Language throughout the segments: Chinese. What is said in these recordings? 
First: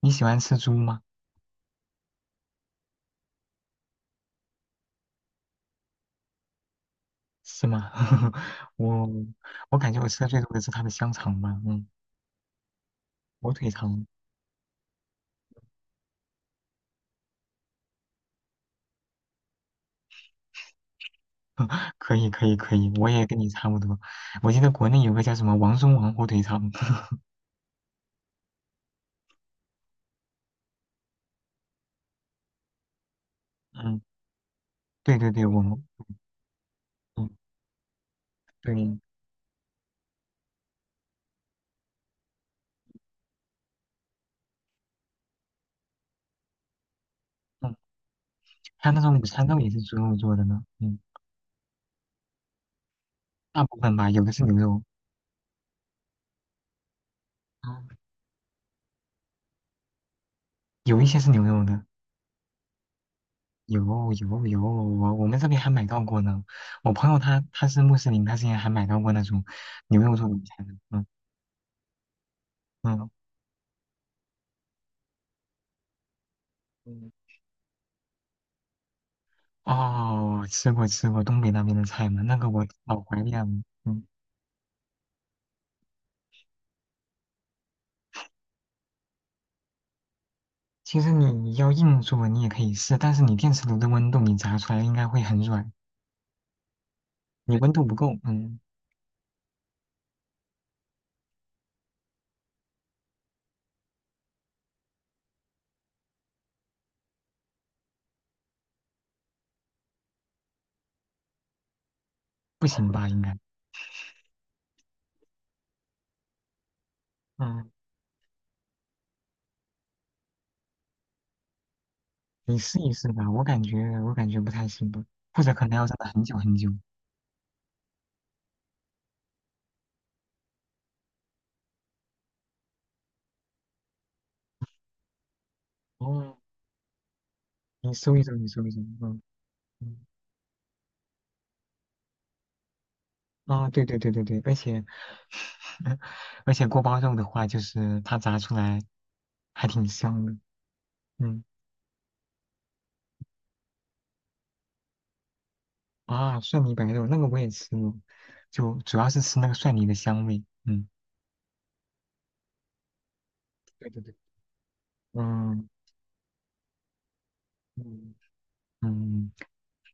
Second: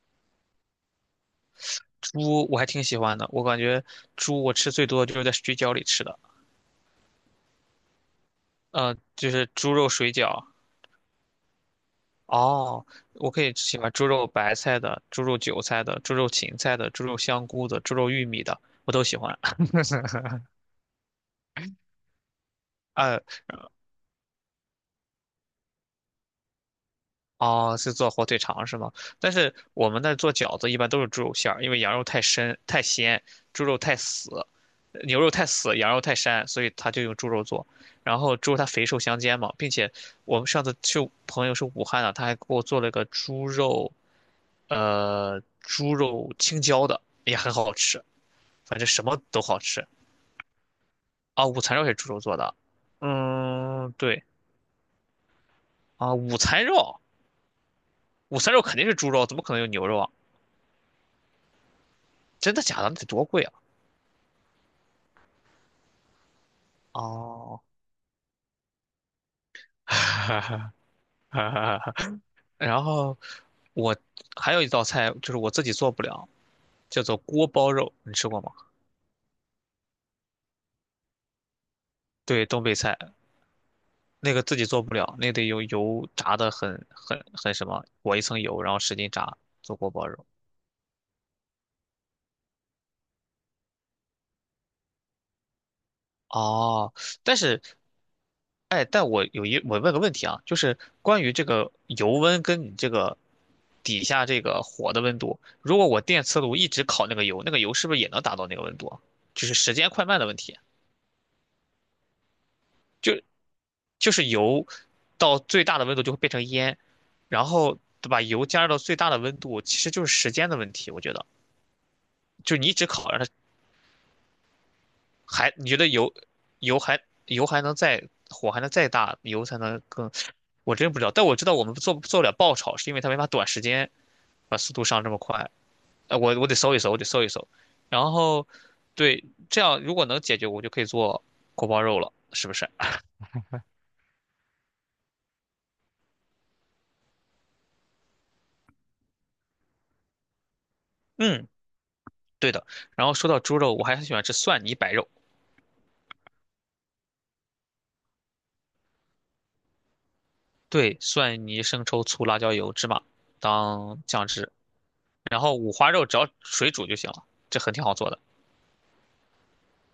你喜欢吃猪吗？猪我还挺喜欢的，我感觉猪我吃最多就是在水饺里吃的，是吗？我就是猪我肉感觉我水吃的最饺。多的是它的香肠吧，哦，我可火以腿喜欢肠猪肉白菜的、猪肉韭菜的、猪肉芹菜的、猪肉香菇的、猪肉玉米的，我都喜欢。可以可以可以，我呃，也跟你差不多。我记得国内有个叫什么王中王火腿肠。哦，是做火腿肠是吗？但是我们那做饺子一般都是猪肉馅儿，因为羊肉太深太鲜，猪 肉太嗯，死，对牛对肉对，太我死，们羊肉太膻，所以他就用猪嗯肉做。然后猪肉它肥对瘦相间嘛，并且我们上次去朋友是武汉的，他还给我做了个猪肉，猪肉青椒的，也很好嗯，吃，反正还有那什种么午都餐肉好也是吃猪肉做的呢，啊。午餐肉也是猪肉做的，大部嗯，分吧，有对的是牛肉。啊，午餐肉，嗯午餐肉肯定是猪肉，怎么可能有牛肉啊？有一些是牛肉的。真的假的？那得多贵啊！有有有，我们这边还买到过呢。我朋友他哦。他是穆斯林，他之前还买到过那种牛肉做的午餐的。嗯 然嗯。后我还有一道菜就是我自己做不了，叫嗯。做锅包肉，你吃过吗？哦，吃过吃过东北那边的菜嘛，那对，个东我北菜老怀念了。嗯，那个自己做不了，那得用油炸的很什么，裹一层油，然后使劲炸做锅包肉。其实你要硬做你也可以试，但是你电磁炉的温度你炸出来应该会很软，哦，但你是温度不够。嗯。哎，但我有一我问个问题啊，就是关于这个油温跟你这个底下这个火的温度，如果我电磁炉一直烤那个油，那个油是不是也能达到那个温度啊，就是时间快慢的问题。不行吧应就该。就是油到最大的温度就会变成烟，然嗯，后把油加热到最大的温度，其实就是时间的问题，我觉得，你就是你一试直一试烤，让它吧，我感觉不太行吧。或者还可你能觉要得炸油很久很久。油还油还能再，火还能再大，油才能更？我真不知道，但我知道我们做做不了爆炒，是因为它没法短时间把速度上这么快。呃，哦，我我得搜一搜，我得搜一搜。你然搜一搜，你后，搜一搜。嗯对，这样如嗯，果能解决，我就可以做锅包肉了，是不是？啊，对对对对对。而且锅包肉的话，就是它炸出来还挺香的。嗯。嗯，对的。然后说到猪肉，我还很喜欢吃蒜泥白肉，啊，蒜泥白肉那个我也吃过，就主要是吃那个蒜泥的香味。嗯，对，蒜泥、生抽、醋、辣椒油、芝麻对对当对，酱汁。然后嗯五花肉只要水煮就行了，这很挺好做嗯，的。嗯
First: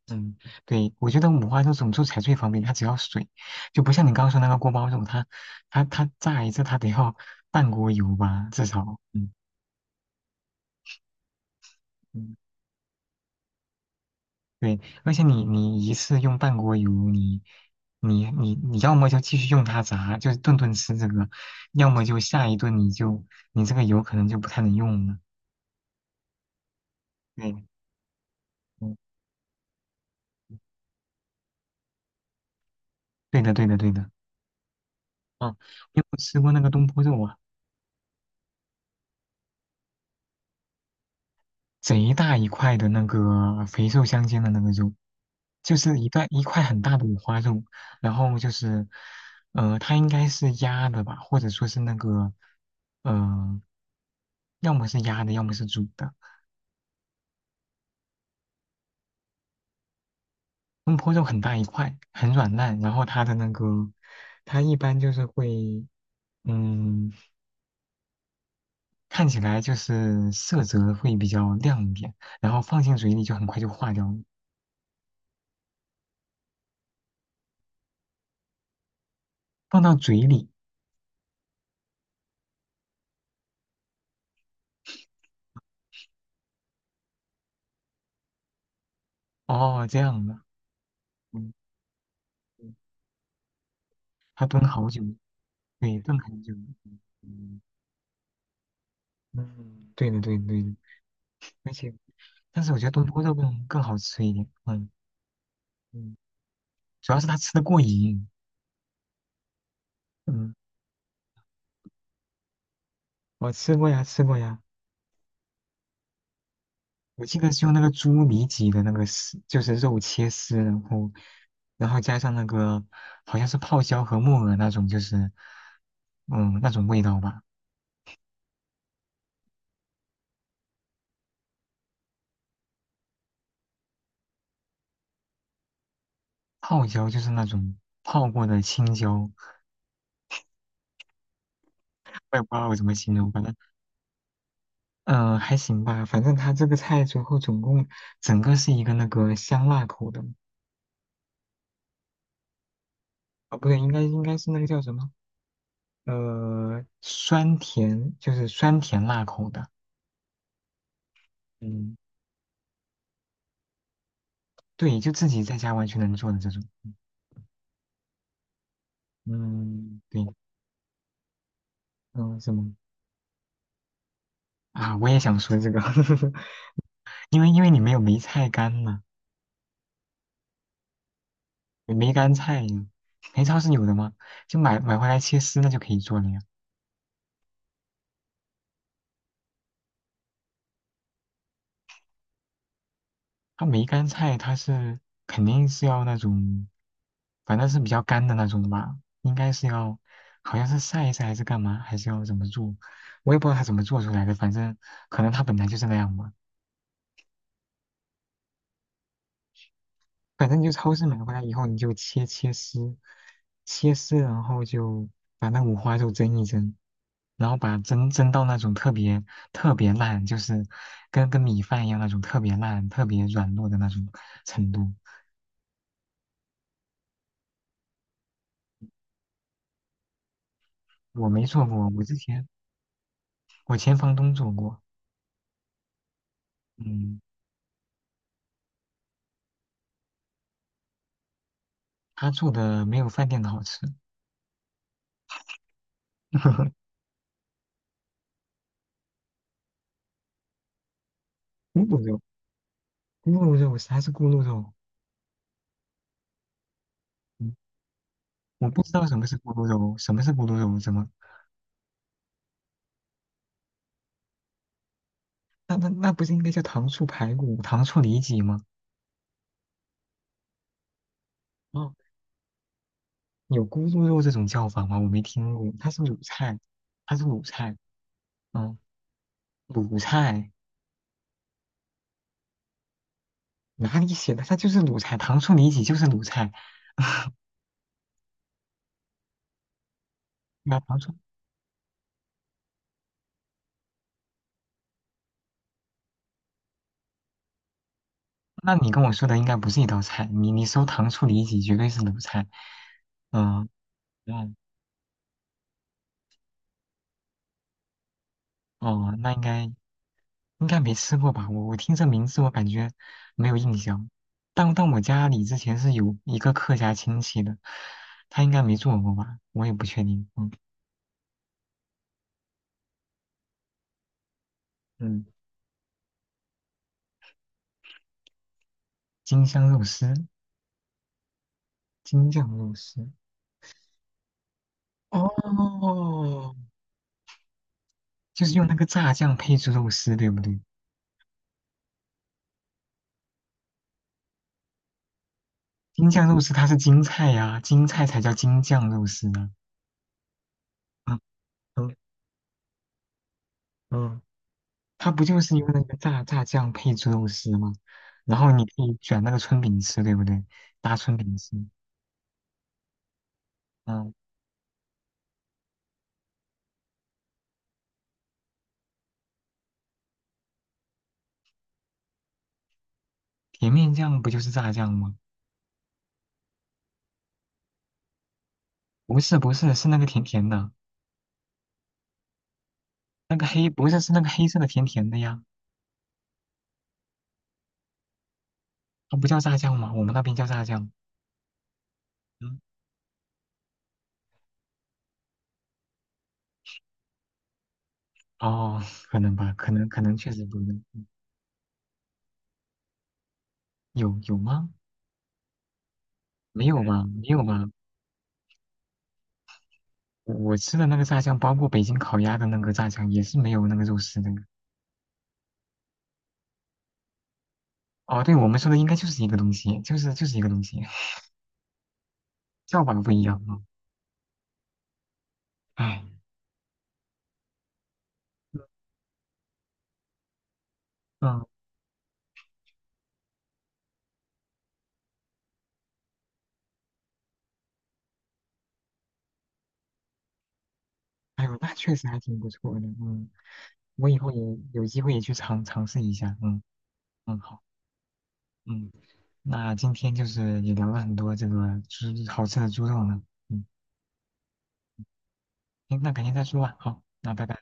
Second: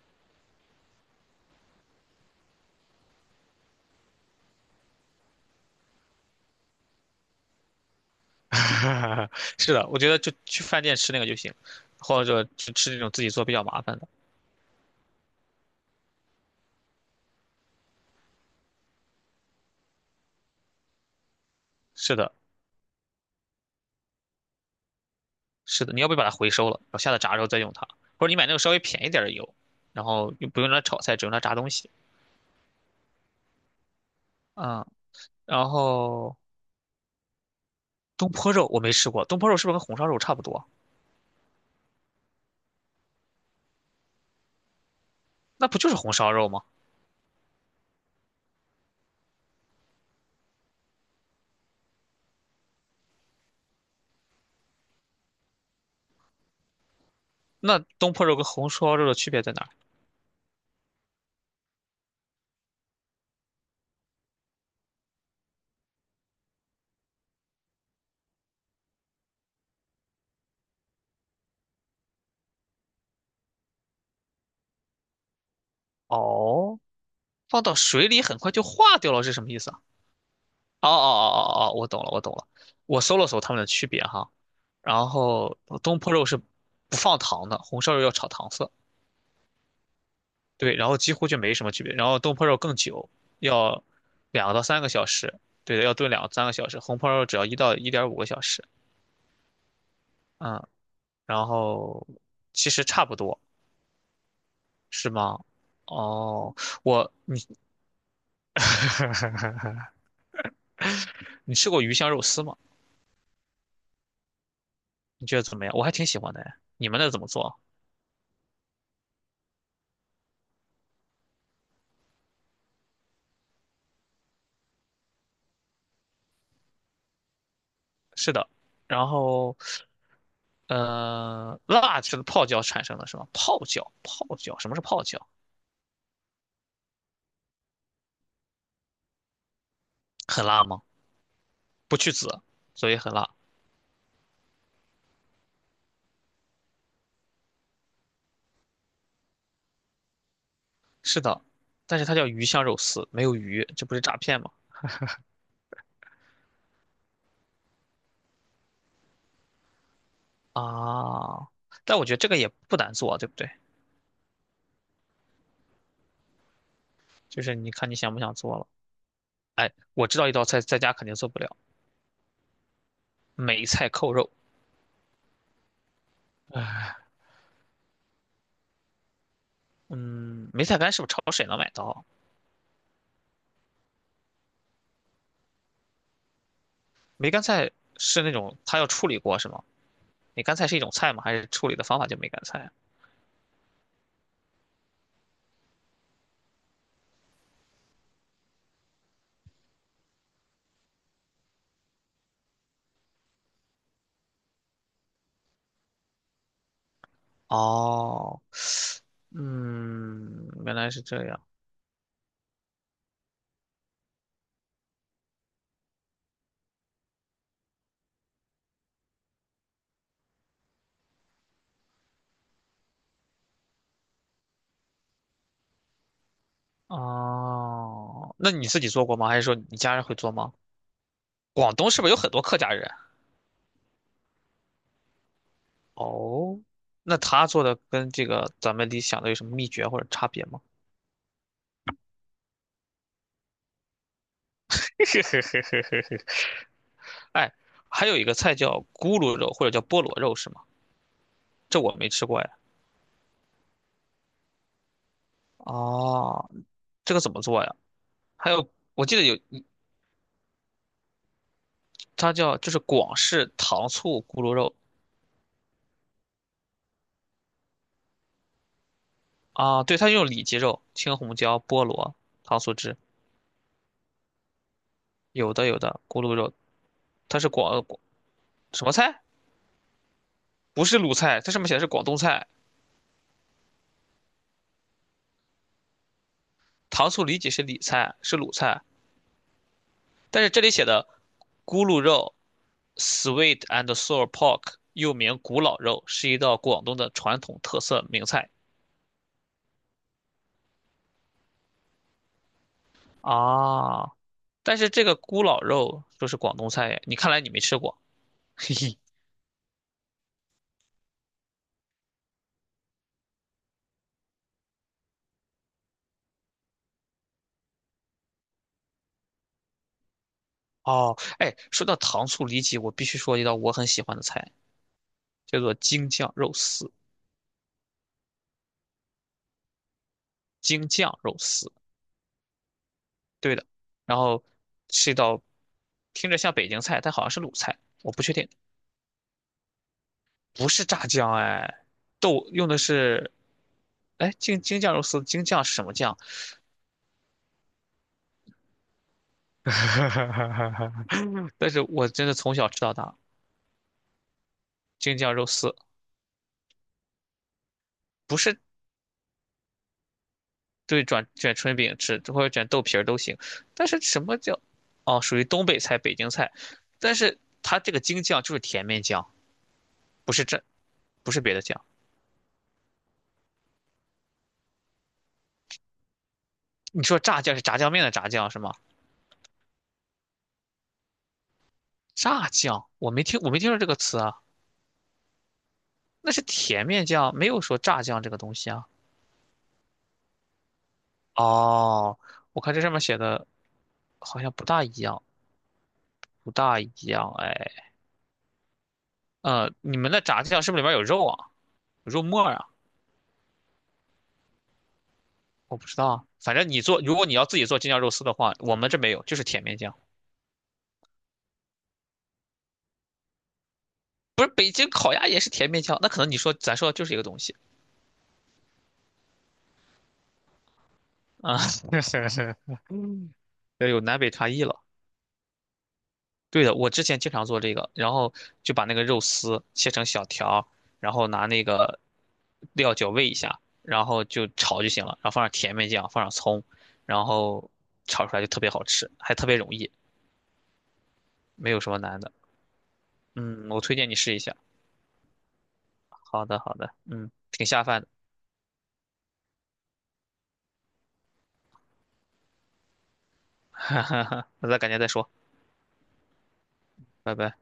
嗯，对，我觉得五花肉怎么做才最方便，它只要水，就不像你刚刚说那个锅包肉，它炸一次它得要半锅油吧，至少。嗯 是的，我觉得就去饭店吃那个就行，或嗯，者吃吃那种自己做比较麻烦的。对，而且你一次用半锅油，你要么就继续用它炸，就是顿顿吃这个，要么是就的，下一顿你这个油可能就不太能用了。是的，你要不把它回收了，然后下次炸之后再对，用它，或者你买那种稍微嗯。便宜点儿的油，然后又不用它炒菜，只用来炸东西。对的，对的，对的。嗯。嗯，然你有没有后吃过那个东坡肉啊？东坡肉我没吃过，东坡肉是不是跟红烧肉差不多？贼大一块的那个肥瘦相间的那个肉，那就不就是是红烧一肉吗？块很大的五花肉，然后就是，它应该是鸭的吧，或者说是那个，呃，要么是鸭的，要么是煮的。那东坡肉跟红烧肉的区别在哪儿？东坡肉很大一块，很软烂，然后它的那个，它一般就是会，嗯，看起来就是色泽会比较亮一点，然后放进嘴里就很快就化掉了。哦，放到水里很快就化掉了，是什么意思啊？放到嘴里。哦哦哦哦哦，我懂了，我懂了。我搜了搜它们的区别哈，然后东坡肉是不放糖的，红烧肉要炒糖色，哦，这样的。对，然后几乎就嗯没什么区别。然后东坡肉更久，要还两到炖三好个久，小时，对的，要对，炖炖两很三个久。小时。红烧肉只要1到1.5个小时。嗯，对的，对的，嗯，对的。然而且，后但其是我实觉得东差不坡肉多，更好吃一点。嗯。是吗？嗯哦，主要是它你。 吃的过瘾。嗯，你吃过鱼香肉丝吗？我吃过呀，吃过呀。你觉得怎么样？我还挺喜欢的哎，你们那怎我么记做得啊？是用那个猪里脊的那个丝，就是肉切丝，然后，加上那个好像是泡椒和木耳那种，就是，那种味道吧。是的。然后辣是泡椒产生的是吗？泡椒，泡椒，什么是泡椒？泡椒就是那种泡过的青椒。很辣吗？不去我也籽，不知道我怎所么以很形辣。容，反正还行吧，反正它这个菜最后总共整个是一个那个香辣口的。是的。但是它叫鱼香肉丝，没有啊鱼，不对，这应不该是诈应该骗吗？是那个叫什么酸甜，就是酸甜辣口的。啊，嗯，但我觉得这个也不难做啊，对不对？对，就自己在家完全能做的这种。就是你看你想不想做了。哎，嗯，我知对。道一道菜在家肯定做不了，嗯，什么梅菜扣肉。啊？我也想说这个。因为你没有梅菜干嘛。嗯，梅菜干是不是超市也能买到？梅干菜呀，梅超是有的吗？就买回来切丝那就可以做了呀。梅干菜是那种它要处理过是吗？梅干菜是一种菜吗？还是处理的方法叫梅干菜啊？梅干菜它是肯定是要那种，反正是比较干的那种的吧，应该是要，好像是晒一晒还是干嘛，还是要怎么做，我也不知道它怎么做出来的，反正可能它本来就是那样吧。哦，嗯，反正你就原来超是市买这回样。来以后，你就切切丝，切丝，然后就把那五花肉蒸一蒸，然后把蒸到那种特别特别烂，就是跟米饭一样那种特别烂、特别软糯的那种程度。哦，那你自己做过吗？还是说你家人会做吗？我没做广过，东是我不是之有很多前。客家人？我前房东做过。哦，那嗯，他做的跟这个咱们理想的有什么秘诀或者差别吗？他做的没有饭店的好吃。嘿嘿嘿嘿嘿嘿。 哎，还有一个菜叫咕噜肉或者叫菠萝肉是吗？咕这我噜没肉，吃过呀。咕噜肉，啥是咕噜肉？哦，这个怎么嗯，做呀？还我有，不知道我记什得么是有咕噜肉，什么是咕噜肉？怎么？它叫就是广式糖醋咕噜肉。那不是应该叫糖醋排骨、糖醋里脊吗？啊，对，它用里脊肉、青红椒、菠哦，萝、糖醋汁。有咕噜肉这种叫法吗？我没听有的过，有它的，是卤咕噜肉，菜，它是它卤是广菜，呃广嗯，什么菜？卤菜。不是鲁菜，它上面写的是广东菜。哪里写的？它就是卤菜，糖醋里脊就是卤菜。糖醋里脊是里菜，是鲁菜，但是这里那写的糖醋，咕噜肉（ （sweet and sour pork） 又名古老肉，是一道广东的传统特色名菜。那你跟我说的应该不是一道菜，你搜糖醋里脊绝对是卤菜。嗯。啊，嗯但是这个咕老肉说是广东菜耶，你看来你没吃过。嘿嘿。哦，那应该没吃过吧？我听这名字，我感觉没有印象。但我家里之前是有一个客家亲戚的，他应该没做过吧？我也不确定。嗯。哦，哎，说到糖醋里脊，我必须说一道我很喜欢的菜，嗯，叫做京酱肉丝。京香肉丝，京酱肉丝，京酱肉丝。对的。然后是一道听着像哦，北京菜，但好像是鲁菜，我不确就定。是用那个炸酱配制肉丝，对不对？不是炸酱哎，豆用的是哎京京酱肉丝，京酱是什么京酱？酱肉丝它是京菜呀、京菜才叫京酱肉丝呢。嗯 但是嗯我真的从小吃到大。嗯。它京不酱就肉是用丝那个炸酱配猪肉丝吗？不然后是，你可以卷那个春饼吃，对不对？搭对，春转饼吃。卷春饼吃，或者卷豆皮儿都行。但是嗯。什么叫哦，属于东北菜、北京菜。但是它这个京酱就是甜面酱，不是这不是别的酱。甜面酱不就是炸酱吗？你说炸酱是炸酱面的炸酱是吗？不是不是，是那个甜甜的，炸酱，我没那听，个我没听黑说这不个是是词那个啊。黑色的甜甜的呀，那是甜面酱，没有说炸酱这个东西啊。它不叫炸酱吗？我们那边叫炸酱。哦，嗯。我看这上面写的好像不大一样，不大一样。哎，哦，可能吧，可能你可们能的确炸实不酱一是不样。是里面有肉啊？有肉末儿啊？有有吗？我不知道啊。反没正你有做，吧，如果没你有要自己吧。做京酱肉丝的话，我们这没有，就是甜面酱。我吃的那个炸酱，包括北京烤鸭的那个炸酱，也是没有那个肉丝的。不是，北京烤鸭也是甜面酱，那可能咱说的就是一个东西哦，对，我们说的应该就是一个东西，就是一个东西。啊。叫法不一样啊。这有南北差异了。哎。对的，我之前经常做这个，然后就把那个肉丝切成小条儿，然后嗯。拿那个料酒煨一下，然后就炒就行了，然后放上甜面酱，放上葱，然后炒出来就特别好吃，还特别容易，哎呦，没那有什确么实还难的。挺不错的。嗯，嗯，我推我荐你以后试一也下。有机会也去尝尝试一下。好的，嗯。好的，嗯，嗯，好，挺下饭的，嗯，那今天就是也聊了很多这个猪好吃的猪肉呢。嗯，那咱改天再说。行，那改天再说吧。好，那拜拜拜。拜。